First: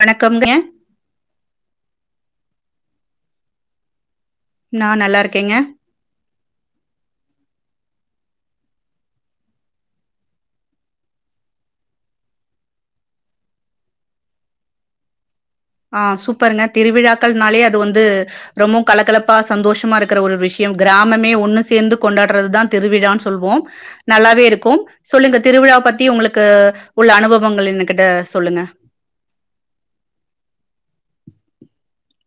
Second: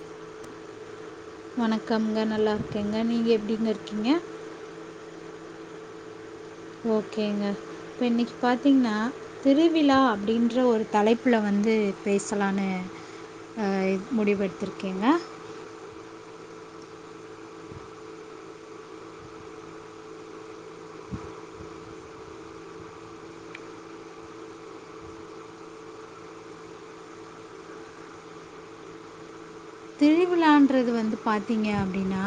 வணக்கம்ங்க கம்ங்க நல்லாருக்கேங்க நீங்க எப்டிங்க இருக்கீங்க நா நல்லா இருக்கேங்க ஓகேங்க இப்பன்னக்கி பாத்தீங்னா திருவிழா அப்டின்ற ஒரு தலைப்புல வந்து பேசலானு அ முடிவெடுத்துருக்கேங்க ஆ சூப்பருங்க திருவிழாக்கள்னாலே அது வந்து ரொம்மு கலக்கலப்பா சந்தோஷமா இருக்குற ஒரு விஷ்யம் கிராமமே ஒண்ணு சேந்து கொண்டாறதுதா திருவிழான் சொல்வோ நல்லாவே இருக்கு சொல்லுங்க திருவிழா பத்தி உங்களுக்கு உள்ள அனுபவங்கள் என்னு கிட்ட சொல்லுங்க திருவிழான்றது வந்து பாத்தீங்க அப்டினா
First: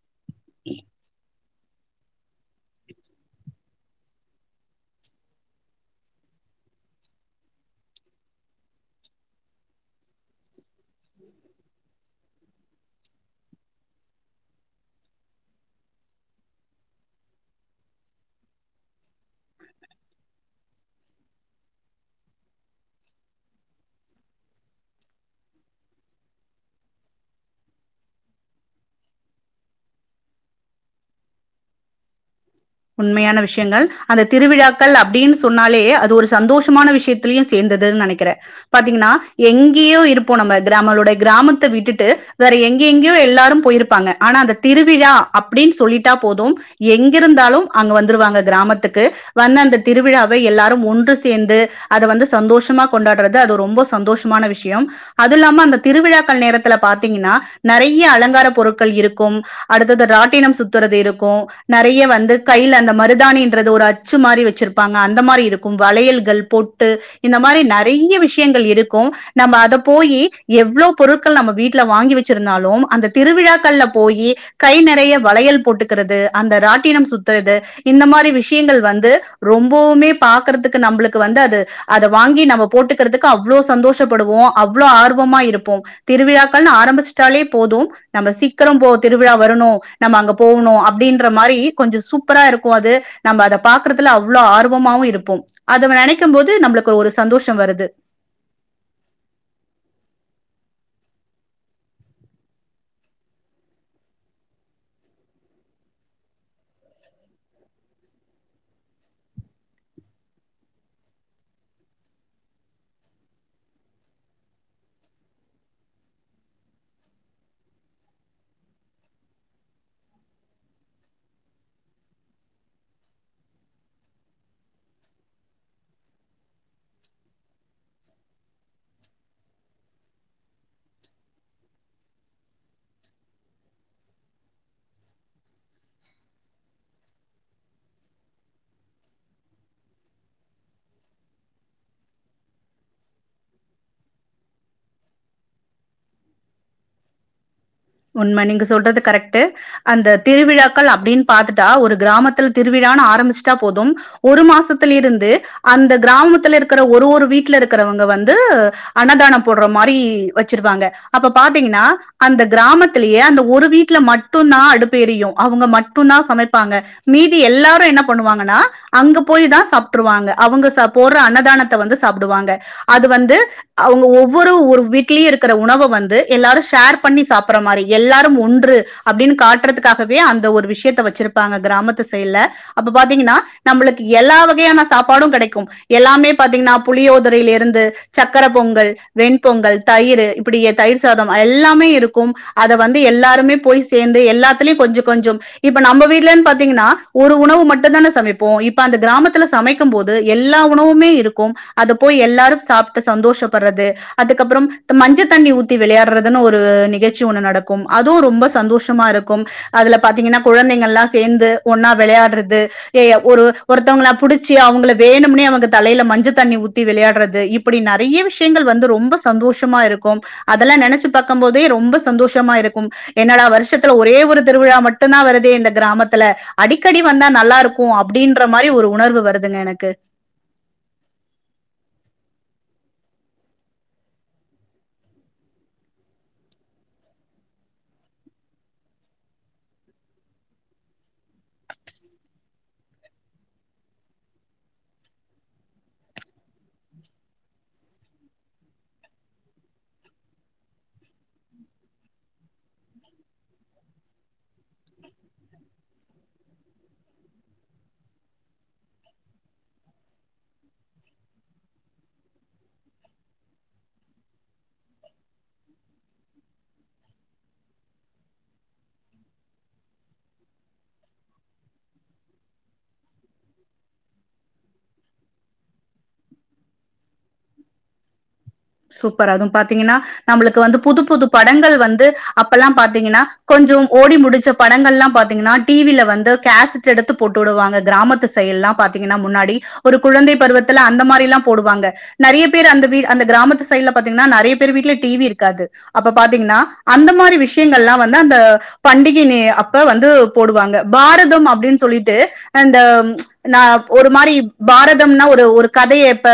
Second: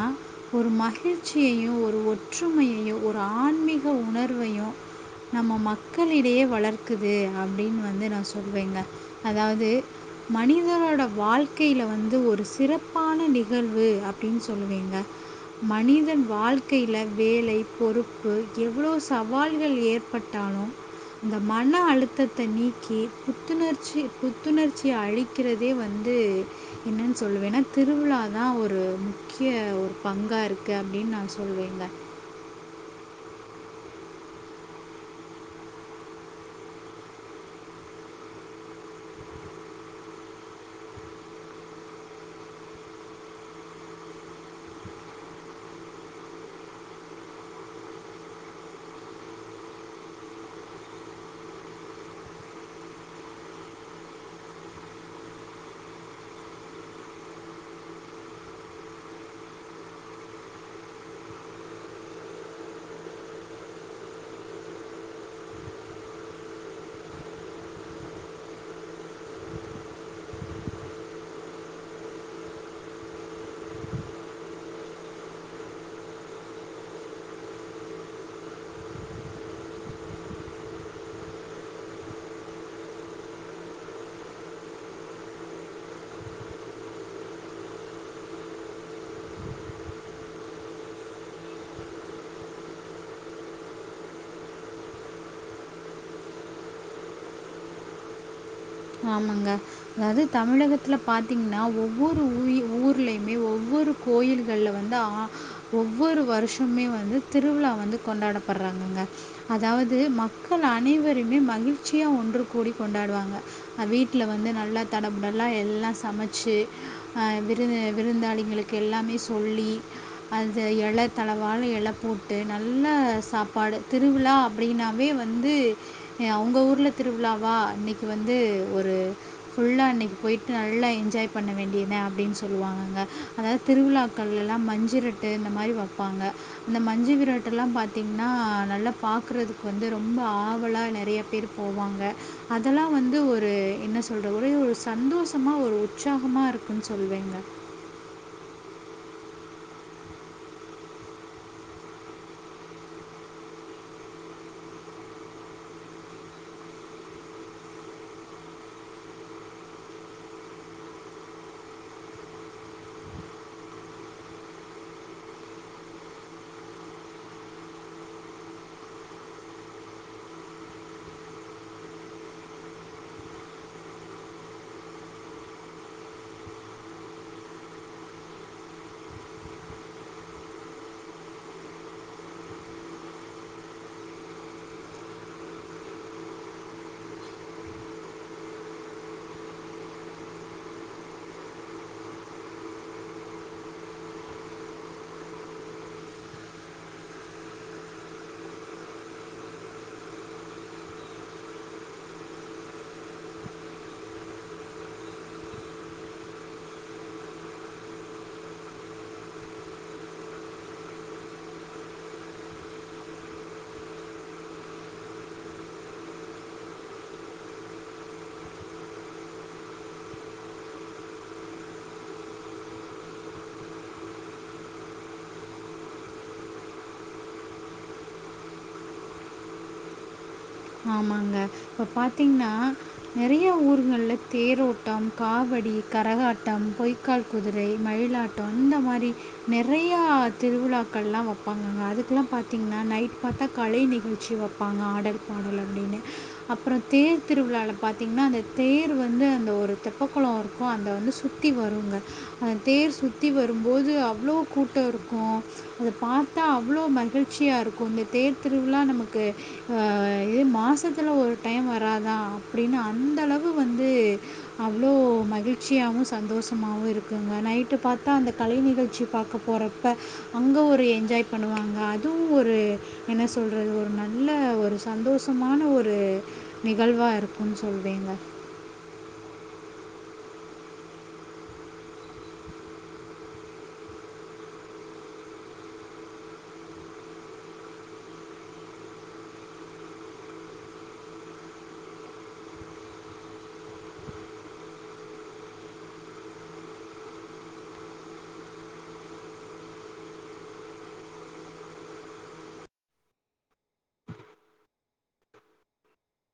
ஒரு மகிழ்ச் சியயு ஒரு ஒற்றுமையையு ஒரு ஆன்மீக உணர்வையு நம்ம மக்களிடையே வளர்க்குது அப்டின் வந்து நா சொல்வேங்க அதாது மனிதரோட வாழ்க்கைல வந்து ஒரு சிறப்பான நிகழ்வு அப்டின் சொல்லுவேங்க மனிதன் வாழ்கைல வேலை பொறுப்பு எவ்ளோ சவால்கள் ஏற்பட்டாலு இந்த மன அழுத்தத்த நீக்கி புத்துணர்ச்சி புத்துணர்ச்சி அழிக்கிறதே வந்து என்ன சொல்லுவேனா திருவிழாதா ஒரு முக்ய ஒரு பங்காருக்கு அப்டின் நா சொல்லுவேங்க உண்மையான விஷயங்கள் அந்த திருவிழாக்கள் அப்டின் சொன்னாலே அது ஒரு சந்தோஷமான விஷத்தில்யு சேந்தது நனக்கிற பாத்தீங்கனா எங்கியோ இருப்போ நம்ப கிராமளுடை கிராமத்த விட்டுட்டு வேற எங்கெங்யோ எல்லாரு போய்ருப்பாங்க ஆனாந்த திருவிழா அப்டின் சொல்லிட்டா போதும் எங்கிருந்தாலு அங்க வந்துருவாங்க கிராமத்துக்கு வந்தந்த திருவிழாவை எல்லாரு ஒன்று சேந்து அத வந்து சந்தோஷமா கொண்டாறது அது ரொம்ப சந்தோஷமான விஷ்யம் அதுல்லாம அந்த திருவிழாக்கள் நேரத்துல பாத்தீங்கனா நெறய அலங்கார பொருட்கள் இருக்கும் அடுத்தது ராட்டினம் சுத்தறது இருக்கு நறய வந்து கைல அந்த மருதானின்றது ஒரு அச்சு மாரி வச்சுருப்பாங்க அந்த மாரி இருக்கும் வளையல்கள் பொட்டு இந்த மாரி நறய விஷ்யங்கள் இருக்கு நம்ப அத போயி எவ்ளோ பொருட்கள் நம்ப வீட்ல வாங்கி வச்சிருந்தாலு அந்த திருவிழாக்கள்ல போயி கை நெறய வளையல் போட்டுக்குறது அந்த ராட்டினம் சு த்ரது இந்த மாரி விஷயங்கள் வந்து ரொம்பவ்மே பாக்கறதுக்கு நம்பளுக்கு வந்து அது அத வாங்கி நம்ப போட்டுக்குறதுக்கு அவ்ளோ சந்தோஷப்படுவோ அவ்ளோ ஆர்வமா இருப்போ திருவிழாக்கள் ஆரம்பிச்சிட்டாலே போது நம்ப சீக்கிர போ திருவிழா வரணு நம்ப அங்க போவுணு அப்டின்ற மாரி கொஞ்ச சூப் ப்பரா இருக்கு அது நம்ப அத பாக்கறத்துல அவ்ளோ ஆர்வமாவு இருப்பொம் அத நெனைக்கம்போது நம்புளுக்கு ஒரு சந்தோஷ வருது ஆமாங்க அதாது தமிழகத்ல பாத்தீங்கனா ஒவ்வொரு உய் ஊர்லயுமே ஒவ்வொரு கோயில்கள்ல வந்து ஆ ஒவ்வொரு வர்ஷமே வந்து திருவழா வந்து கொண்டாடப்பட்றாங்கங்க அதாவது மக்கள் அனைவருமே மகிழ்ச்சியா ஒன்று கூடி கொண்டாடுவாங்க வீட்ல வந்து நல்லா தடபுடலா எல்லா சமச்சு அ‌ விரு விருந்தாளிங்களுக்கு எல்லாமே சொல்லி அந்த எல தளவால எல போட்டு நல்லா சாப்பாடு திருவுழா அப்டினாவே வந்து அவுங்க ஊர்ல திருவுழாவா இன்னக்கி வந்து ஒரு ஃபுல்லா இன்னக் போய்டு நல்லா என்ஜாய் பண்ண வேண்டியத அப்டின் சொல்லுவாங்கங்க அதாது திருவிழாக்கள்லா மஞ்சுரட்டு இந்த மாரி வப்பாங்க அந்த மஞ்சு விரட்டலா பாத்தீங்கனா நல்லா பாக்கறதுக்கு வந்து ரொம்ப ஆவலா நெறய பேர் போவாங்க அதல்லா வந்து ஒரு ரு என்ன சொல்ர ஒரே ஒரு சந்தோஷமா ஒரு உற்சாகமா இருக்குன் சொல்வேங்க உண்ம நீங்க சொல்றது கரெக்ட்டு அந்த திருவிழாக்கள் அப்டின் பாத்துட்டா ஒரு கிராமத்துல் திருவிழான் ஆரம்பிச்டா போதும் ஒரு மாசத்திலிருந்து அந்த கிராமத்துல இருக்குற ஒரு ஒரு வீட்லருக்கறவங்க வந்து அன்னதான போடற மாரி வச்சிருவாங்க அப்ப பாத்தீங்கனா அந்த கிராமத்லயே அந்த ஒரு வீட்ல மட்டுந்தா அடுப்பு எரியு அவுங்க மட்டுதா சமைப்பாங்க மீதி எல்லாரு என்ன பண்ணுவாங்கனா அங்க போய்தா சாப்ட்ருவாங்க அவுங்க போட்ற அன்னதானத்த வந்து சாப்டுவாங்க அது வந்து அவுங்க ஒவ்வொரு ஒரு வீட்லயிருக்குற உணவ வந்து எல்லாரு ஷேர் பண்ணி சாப்ர மாரி எல்லாரு ஒன்று அப்டின் காட்றதக்காகவே அந்த ஒரு விஷ்யத்த வச்சுருப்பாங்க கிராமத்து சைல அப்ப பாத்திங்கனா நம்பளுக்கு எல்லா வகையான சாப்பாடு கெடக்கு எல்லாமே புளியோதரிய்லருந்து சக்கர பொங்கல் வெண்பொங்கல் தயிரு இப்படி தயிர் சாதம் எல்லாமே இருக் கும் அத வந்து எல்லாருமே போய் சேந்து எல்லாத்துலயு கொஞ்ச கொஞ்சம் இப்ப நம்ப வீட்லன் பாத்தீங்கன்னா ஒரு உணவு மட்டு தானே சமைப்போ இப்ப அந்த கிராமத்துல சமைக்கும் போது எல்லா உணவுமே இருக்கும் அத போய் எல்லாரும் சாப்டு சந்தோஷப்பறது அதுக்கப்புறம் மஞ்ச தண்ணி ஊத்தி விளையாடுறதுன்னு ஒரு நிகழ்ச் சி ஒன்னு நடக்கும் அதுவு ரொம்ப சந்தோஷமா இருக்கும் அதுல பாத்தீங்கன்னா குழந்தைங்கல்லா சேந்து ஒன்னா வெளையாடுறது ஒரு ஒருத்தவங்கள புடிச்சு அவுங்கள வேணும்னே அவுங்க தலைல மஞ்ச தண்ணி ஊத்தி விளையாடுறது இப்பிடி நறைய விஷ்யங்கள் வந்து ரொம்ப சந்தோஷமா இருக்கும் அதெல்லா நெனச்சு பாக்கும் போதே ரொம்ப சந்தோஷமா இருக்கும் என்னடா வருஷத்துல ஒரே ஒரு திருவிழா மட்டுந்தா வருதே இந்த கிராமத்துல அடிக்கடி வந்தா நல்லா இருக்கு அப்டின்ற மாரி ஒரு உணர்வு வருதுங்க எனக்கு ஆமாங்க இப்ப பாத்தீங்னா நெறைய ஊர்கள்ல தேரோட்டம் காவடி கரகாட்டம் பொய்க்கால் குதிரை மயிலாட்டம் இந்த மாரி நெறையா திருவிழாக்கள்லா வப்பாங்கங்க அதுக்குல்லா பாத்தீங்னா நைட் பாத்தா கலை நிகழ்ச்சி வப்பாங்க ஆடல் அப்ரோ தேர் திருவிழாவால பார்த்தீங்ன்னா அந்த தேர் வந்து அந்த ஒரு தெப்பகுள இருக்கோ அதவந்த சுத்தி வருங்க அந்த தேர் சுத்தி வரும்போது அவ்ளோ கூட்ட இருக்கோ அத பாத்தா அவ்ளோ மகிழ்ச்சியா இருக்கோ இந்த தேர் திருவிழா நமக்கு ஆஹ் மாசத்துல ஒரு டைம் வராதா அப்டின்னு அந்தளவு வந்து அவ்ளோ மகிழ்ச்சியாவோ சந்தோஷமாவோ இருக்குங்க நைட்டு பாத்தா அந்த கலை நிகழ்ச்சி பாக்க போறப்ப அங்கே ஒரு என்ஜாய் பண்ணுவாங்க அதுவும் ஒரு என்ன சொலறது ஒரு நல்ல ஒரு சந்தோஷமான ஒரு நிகழ்வா இருக்குன் சொல்விங்க சூப்பர் அதுவும் பாத்தீங்கன்னா நம்மளுக்கு வந்து புது புது படங்கள் வந்து அப்பல்லா பாத்தீங்கன்னா கொஞ்சம் ஓடி முடிச்ச படங்கள்ல்லா பாத்தீங்கன்னா டிவிலவந்து கேசட் எடுத்து போட்டுவிடுவாங்க கிராமத்துசைல்லா பாத்தீங்கன்னா முன்னாடி ஒரு குழந்தை பருவத்துல அந்த மாரில்லா போடுவாங்க நறைய பேர் அந்த வீஅந்த கிராமத் சயில்ல பாத்திங்னா நறைய பேர் வீட்டுல டிவி இருக்காது அப்ப பாத்தீங்கன்னா அந்த மாரி விஷயங்கள்லா வந்து அந்த பண்டிகைனி அப்ப வந்து போடுவாங்க பாரதம் அப்டின் சொல்லிட்டு அந்த நா ஒரு மாரி பாரதம்னா ஒரு கதையப்ப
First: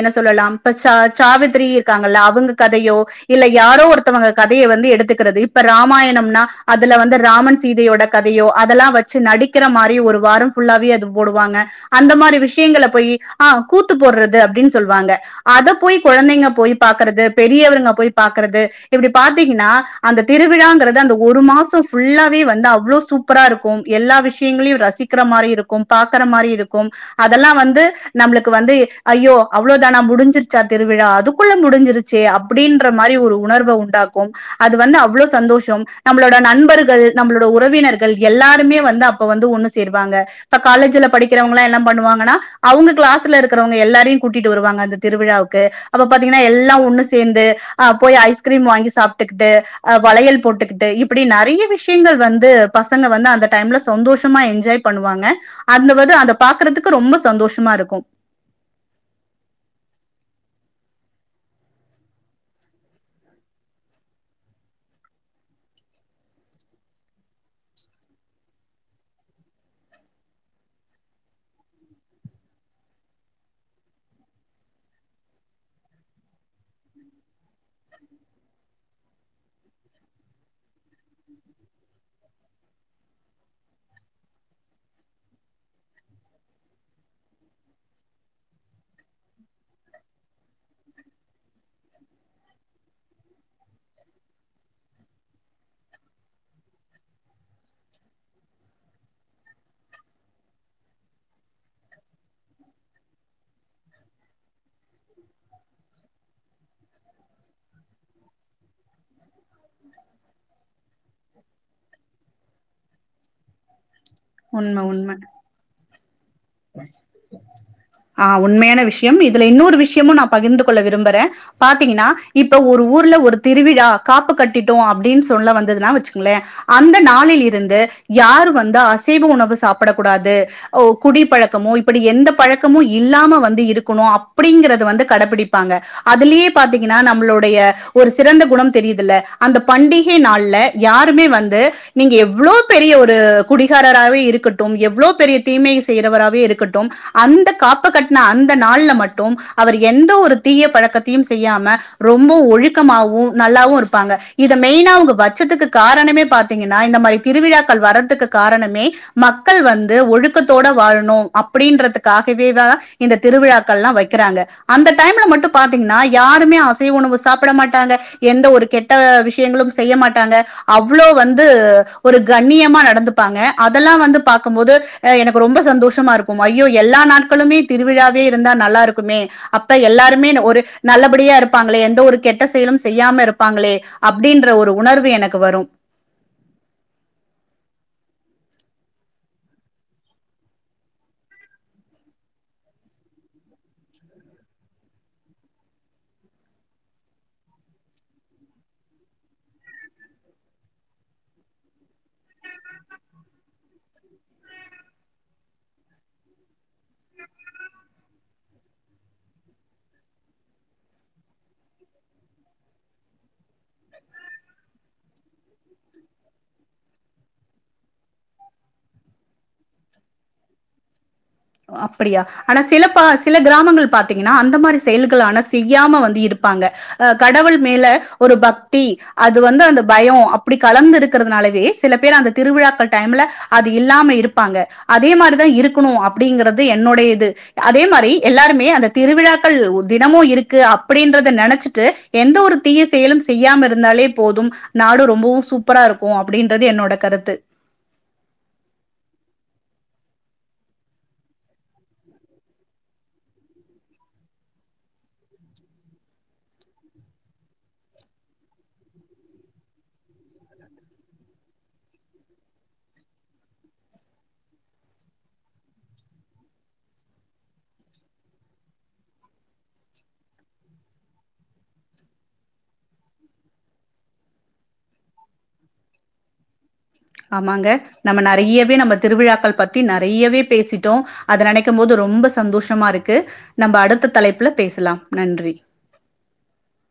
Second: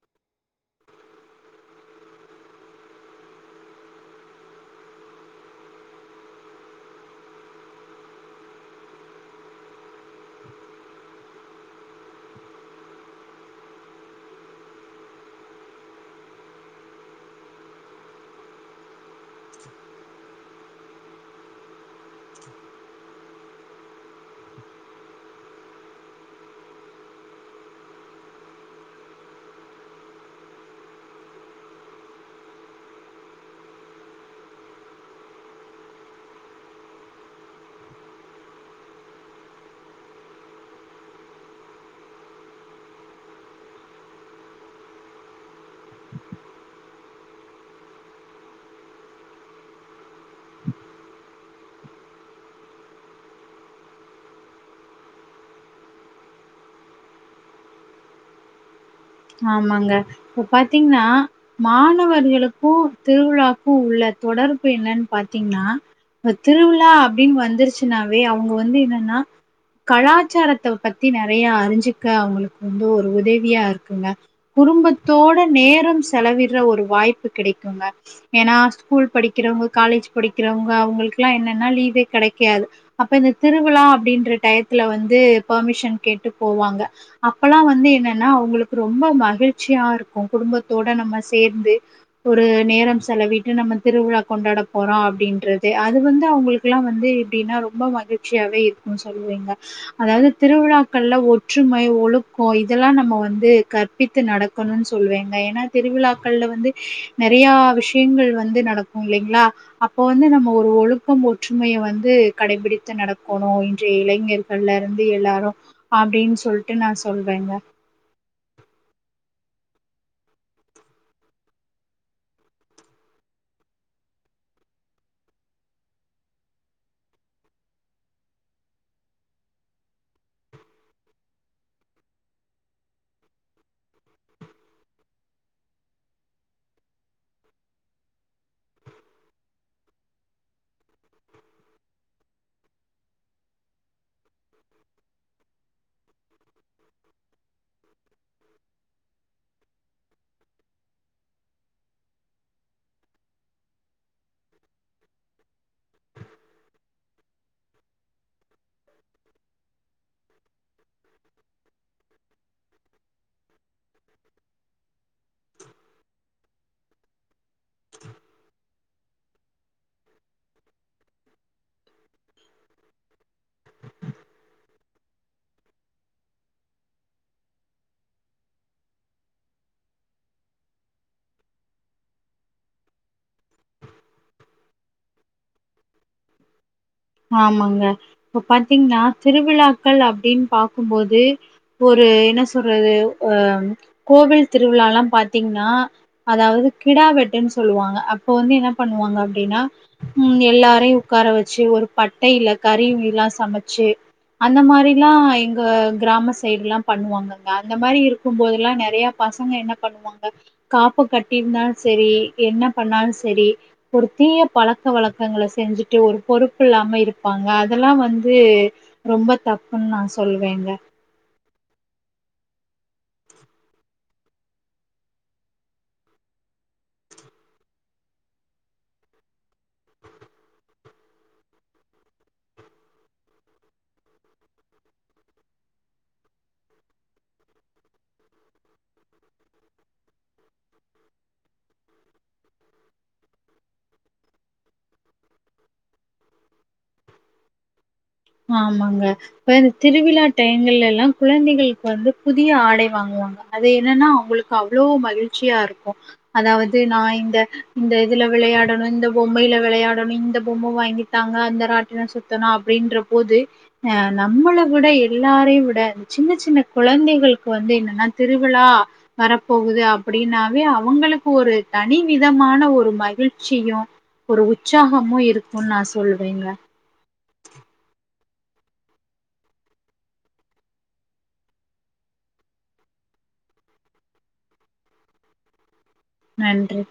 என்ன சொல்லலா பிரசார் சாவித்திரி இருக்காங்கல்ல அவங்க கதையோ இல்ல யாரோ ஒருத்தவங்க கதைய வந்து எடுத்துக்கிறது இப்ப ராமாயணம்னா அதுல வந்து ராமன் சீதையோட கதையோ அதெல்லா வச்சு நடிக்கிற மாரி ஒரு வாரம் ஃபுல்லாவே அது போடுவாங்க அந்த மாரி விஷயங்கள போய் ஆஹ் கூத்து போடுறது அப்டின் சொல்லுவாங்க அத போய் குழந்தைங்க போய் பாக்ரது பெரியவர்ங்க போய் பாக்குறது இப்டி பாத்தீங்கன்னா அந்த திருவிழாங்கறது அந்த ஒரு மாசம் ஃபுல்லாவே வந்து அவ்ளோ சூப்பரா இருக்கோ எல்லா விஷயங்களையோ ரசிக்கிற மாரி இருக்கும் பாக்குற மாரி இருக்கும் அதெல்லா வந்து நம்மளுக்கு வந்து ஐயோ அவ்ளோ தானா முடிஞ்சிருச்சா திருவிழா அதுக்குள்ள முடிஞ்சிருச்சே அப்டின்ற மாரி ஒரு உணர்வ உண்டாக்கும் அது வந்து அவ்ளோ சந்தோஷம் நம்மளோட நண்பர்கள் நம்மளோட உறவினர்கள் எல்லாருமே வந்து அப்ப வந்து ஒண்ணு சேருவாங்க இப்ப காலேஜ்ல படிக்கிறவங்லா என்ன பண்ணுவாங்கனா அவங்க கிளாஸ்ல இருக்கிறவங்க எல்லாரையு கூட்டிட்டு வருவாங்க இந்த திருவிழாவுக்கு அப்ப பாத்தீங்கன்னா எல்லாம் ஒண்ணு சேர்ந்து அஹ் போய் ஐஸ்கிரீம் வாங்கி சாப்ட்டுக்கிட்டு வளையல் போட்டுக்கிட்டு இப்டி நறைய விஷயம் முக்கியங்கள் வந்து பசங்க வந்து அந்த டைம்ல சந்தோஷமா என்ஜாய் பண்ணுவாங்க அந்த வந்து அத பாக்குறதுக்கு ரொம்ப சந்தோஷமா இருக்கும் ஆமாங்க இப்ப பாத்தீங்னா மாணவர்களுக்கு திருவிழாக்கு உள்ள தொடர்பு என்னன்னு பாத்தீங்கன்னா திருவிழா அப்டின்னு வந்துருச்சின்னாவே அவங்க வந்து என்னனா கலாச்சாரத்த பத்தி நறைய அறிஞ்சுக்க அவங்களுக்கு வந்து ஒரு உதவியா இருக் குடும்பத்தோட நேரம் செலவிட்ற ஒரு வாய்ப்பு கிடைக்குங்க ஏன்னா ஸ்கூல் படிக்கிறவங்க காலேஜ் படிக்கிறவங்க அவங்களுக்கெல்லா என்னனா லீவே கெடைக்காது அப்ப இந்த திருவிழா அப்டின்ற டயத்துல வந்து பர்மிஷன் கேட்டு போவாங்க அப்பலா வந்து என்னனா அவங்களுக்கு ரொம்ப மகிழ்ச்சியா இருக்கும் குடும்பத்தோட நம்ம சேர்ந்து ஒரு நேரம் செலவிட்டு நம்ம திருவிழா கொண்டாட போறோ அப்படின்றது அது வந்து அவங்களுக்குல்லா வந்து எப்படின்னா ரொம்ப மகிழ்ச்சியாவே இருக்கும்னு சொல்லுவீங்க அதாவது திருவிழாக்கள்ல ஒற்றுமை ஒழுக்கம் இதெல்லாம் நம்ம வந்து கற்பித்து நடக்கணும்னு சொல்லுவிங்க ஏன்னா திருவிழாக்கள்ல வந்து நெறைய விஷயங்கள் வந்து நடக்கும் இல்லைங்களா அப்போ வந்து நம்ம ஒரு ஒழுக்கம் ஒற்றுமைய வந்து கடைபிடித்து நடக்கணும் இளைஞர்கள்ல உண்ம இருந்து உண்ம எல்லாரும் அப்டிஞ்சிப்பா சொல்ட்டு நான் சொல்றேங்க ஆ உண்மையான விஷயம் இதுல இன்னொரு விஷயமும் நா பகிர்ந்து கொள்ள விரும்புறே பாத்தீங்கன்னா இப்ப ஒரு ஊர்ல ஒரு திருவிழா காப்பு கட்டிட்டோ அப்டின்னு சொல்ல வந்தது நா வச்சுக்குங்லே அந்த நாளில் இருந்து யாரு வந்து அசைவ உணவு சாப்டக்கூடாது ஆஹ் குடி பழக்கமொ இப்படி எந்த பழக்கமொ இல்லாம வந்து இருக்கணும் அப்படிங்கறது வந்து கடைபிடிப்பாங்க அதுலயே பாத்தீங்கன்னா நம்மளுடைய ஒரு சிறந்த குணம் தெரியுதல அந்த பண்டிகை நாள்ல யாருமே வந்து நீங்க எவ்வளோ பெரிய ஒரு குடிகாரராவே இருக்கட்டும் எவ்ளோ பெரிய தீமை செய்றவராவே இருக்கட்டும் அந்த காப்பு கட்ன அந்த நாள்ல மட்டும் அவர் எந்த ஒரு தீய பழக்கத்தையும் செய்யாம ரொம்ப ஒழுக்கமாவும் நல்லாவும் இருப்பாங்க இத மெயினா அவங்க வச்சதுக்கு காரணமே பாத்தீங்கன்னா இந்த மாரி திருவிழாக்கள் வரதுக்கு காரணமே மக்கள் வந்து ஒழுக்கத் தான் இந்த திருவிழாக்கள்லாம் வைக்கிறாங்க அந்த டைம்ல மட்டும் பாத்தீங்கன்னா யாருமே அசைவ உணவு சாப்பிட மாட்டாங்க எந்த ஒரு கெட்ட கெட்ட விஷயங்களும் செய்ய மாட்டாங்க அவ்ளோ வந்து ஒரு கண்ணியமா நடந்துப்பாங்க அதெல்லா வந்து பாக்கும்போது எனக் ரொம்ப சந்தோஷமா இருக்கும் ஐயோ எல்லா நாட்களுமே திருவிழாவே இருந்தா நல்லா இருக்குமே அப்ப எல்லாருமே ஒரு நல்லபடியா இருப்பாங்களே எந்த ஒரு கெட்ட செயலும் செய்யாம இருப்பாங்களே அப்படின்ற ஒரு உணர்வு எனக்கு வரும் ஆமாங்க இப்ப பாத்தீங்கன்னா திருவிழாக்கள் அப்படின் பாக்கும்போது ஒரு என்ன சொல்றது அஹ் கோவில் திருவிலாலாம் பாத்தீங்னா அதாவது கிடா வெட்டுன் சொல்லுவாங்க அப்ப வந்து என்ன பண்ணுவாங்க அப்டின்னா உஹம் எல்லாரையு உட்கார வச்சு ஒரு வட்டையில கறி மீனுல சமச்சு அந்த மாரிலாம் எங்க கிராம சைடுலாம் பண்ணுவாங்கங்க அந்த மாரி இருக்கும் போதல்லாம் நெறைய பசங்க என்ன பண்ணுவாங்க காப்பு கட்டிருந்தா சரி என்ன பண்ணாலும் சரி ஒரு தீய பழக்க வழக்கங்கள செஞ்சுட்டு ஒரு பொறுப்பு ப்பு இல்லாம இருப்பாங்க அதெல்லாம் வந்து ரொம்ப தப்புன்னு நான் சொல்வேங்க அப்படியா ஆனா சில பல சில கிராமங்கள் பாத்தீங்கன்னா அந்த மாரி செயல்கள ஆனா செய்யாம வந்து இருப்பாங்க அஹ் கடவுள் மேல ஒரு பக்தி அது வந்து அந்த பயம் அப்டி கலந்து இருக்கிறதுனாலவே சில பேர் அந்த திருவிழாக்கள் டைம்ல அது இல்லாம இருப்பாங்க அதே மாரிதா இருக்கனும் அப்டிங்றது என்னுடைய இது அதே மாரி எல்லாருமே அந்த திருவிழாக்கள் தினமும் இருக்கு அப்டின்றத நெனச்சிட்டு எந்த ஒரு தீய செயலும் செய்யாம இருந்தாலே போதும் நாடு ரொம்பவும் சூப்பரா இருக்கும் அப்படின்றது என்னோட கருத்து ஆமாங்க இந்த திருவிழா டயங்கள்லலா குழந்தைகளுக்கு வந்து புதிய ஆடை வாங்குவாங்க அது என்னன்னா அவங்களுக்கு அவ்ளோ மகிழ்ச்சியா இருக்கோ அதாவது நா இந்த இந்த இதுல விளையாடணும் இந்த பொம்மையில விளையாடணும் இந்த பொம்ம வாங்கித்தாங்க அந்த ராட்டின சுத்தணும் அப்டின்ற போது அஹ் நம்மள விட எல்லாரையு விட அ சின்ன சின்ன குழந்தைகளுக்கு வந்து என்னன்னா திருவிழா வரப்போகுது அப்படின்னாவே அவங்களுக்கு ஒரு தனி விதமான ஒரு மகிழ்ச்சியும் ஒரு உற்சாகமும் இருக்கும்ன்னு நான் சொல்வேங்க ஆமாங்க நம்ம நறையவே நம்ம திருவிழாக்கள் பத்தி நறையவே பேசிட்டோ அத நெனைக்கும் போது ரொம்ப சந்தோஷமா இருக்கு நம்ம அடுத்த தலைப்புல பேசலாம் நன்றி நன்றி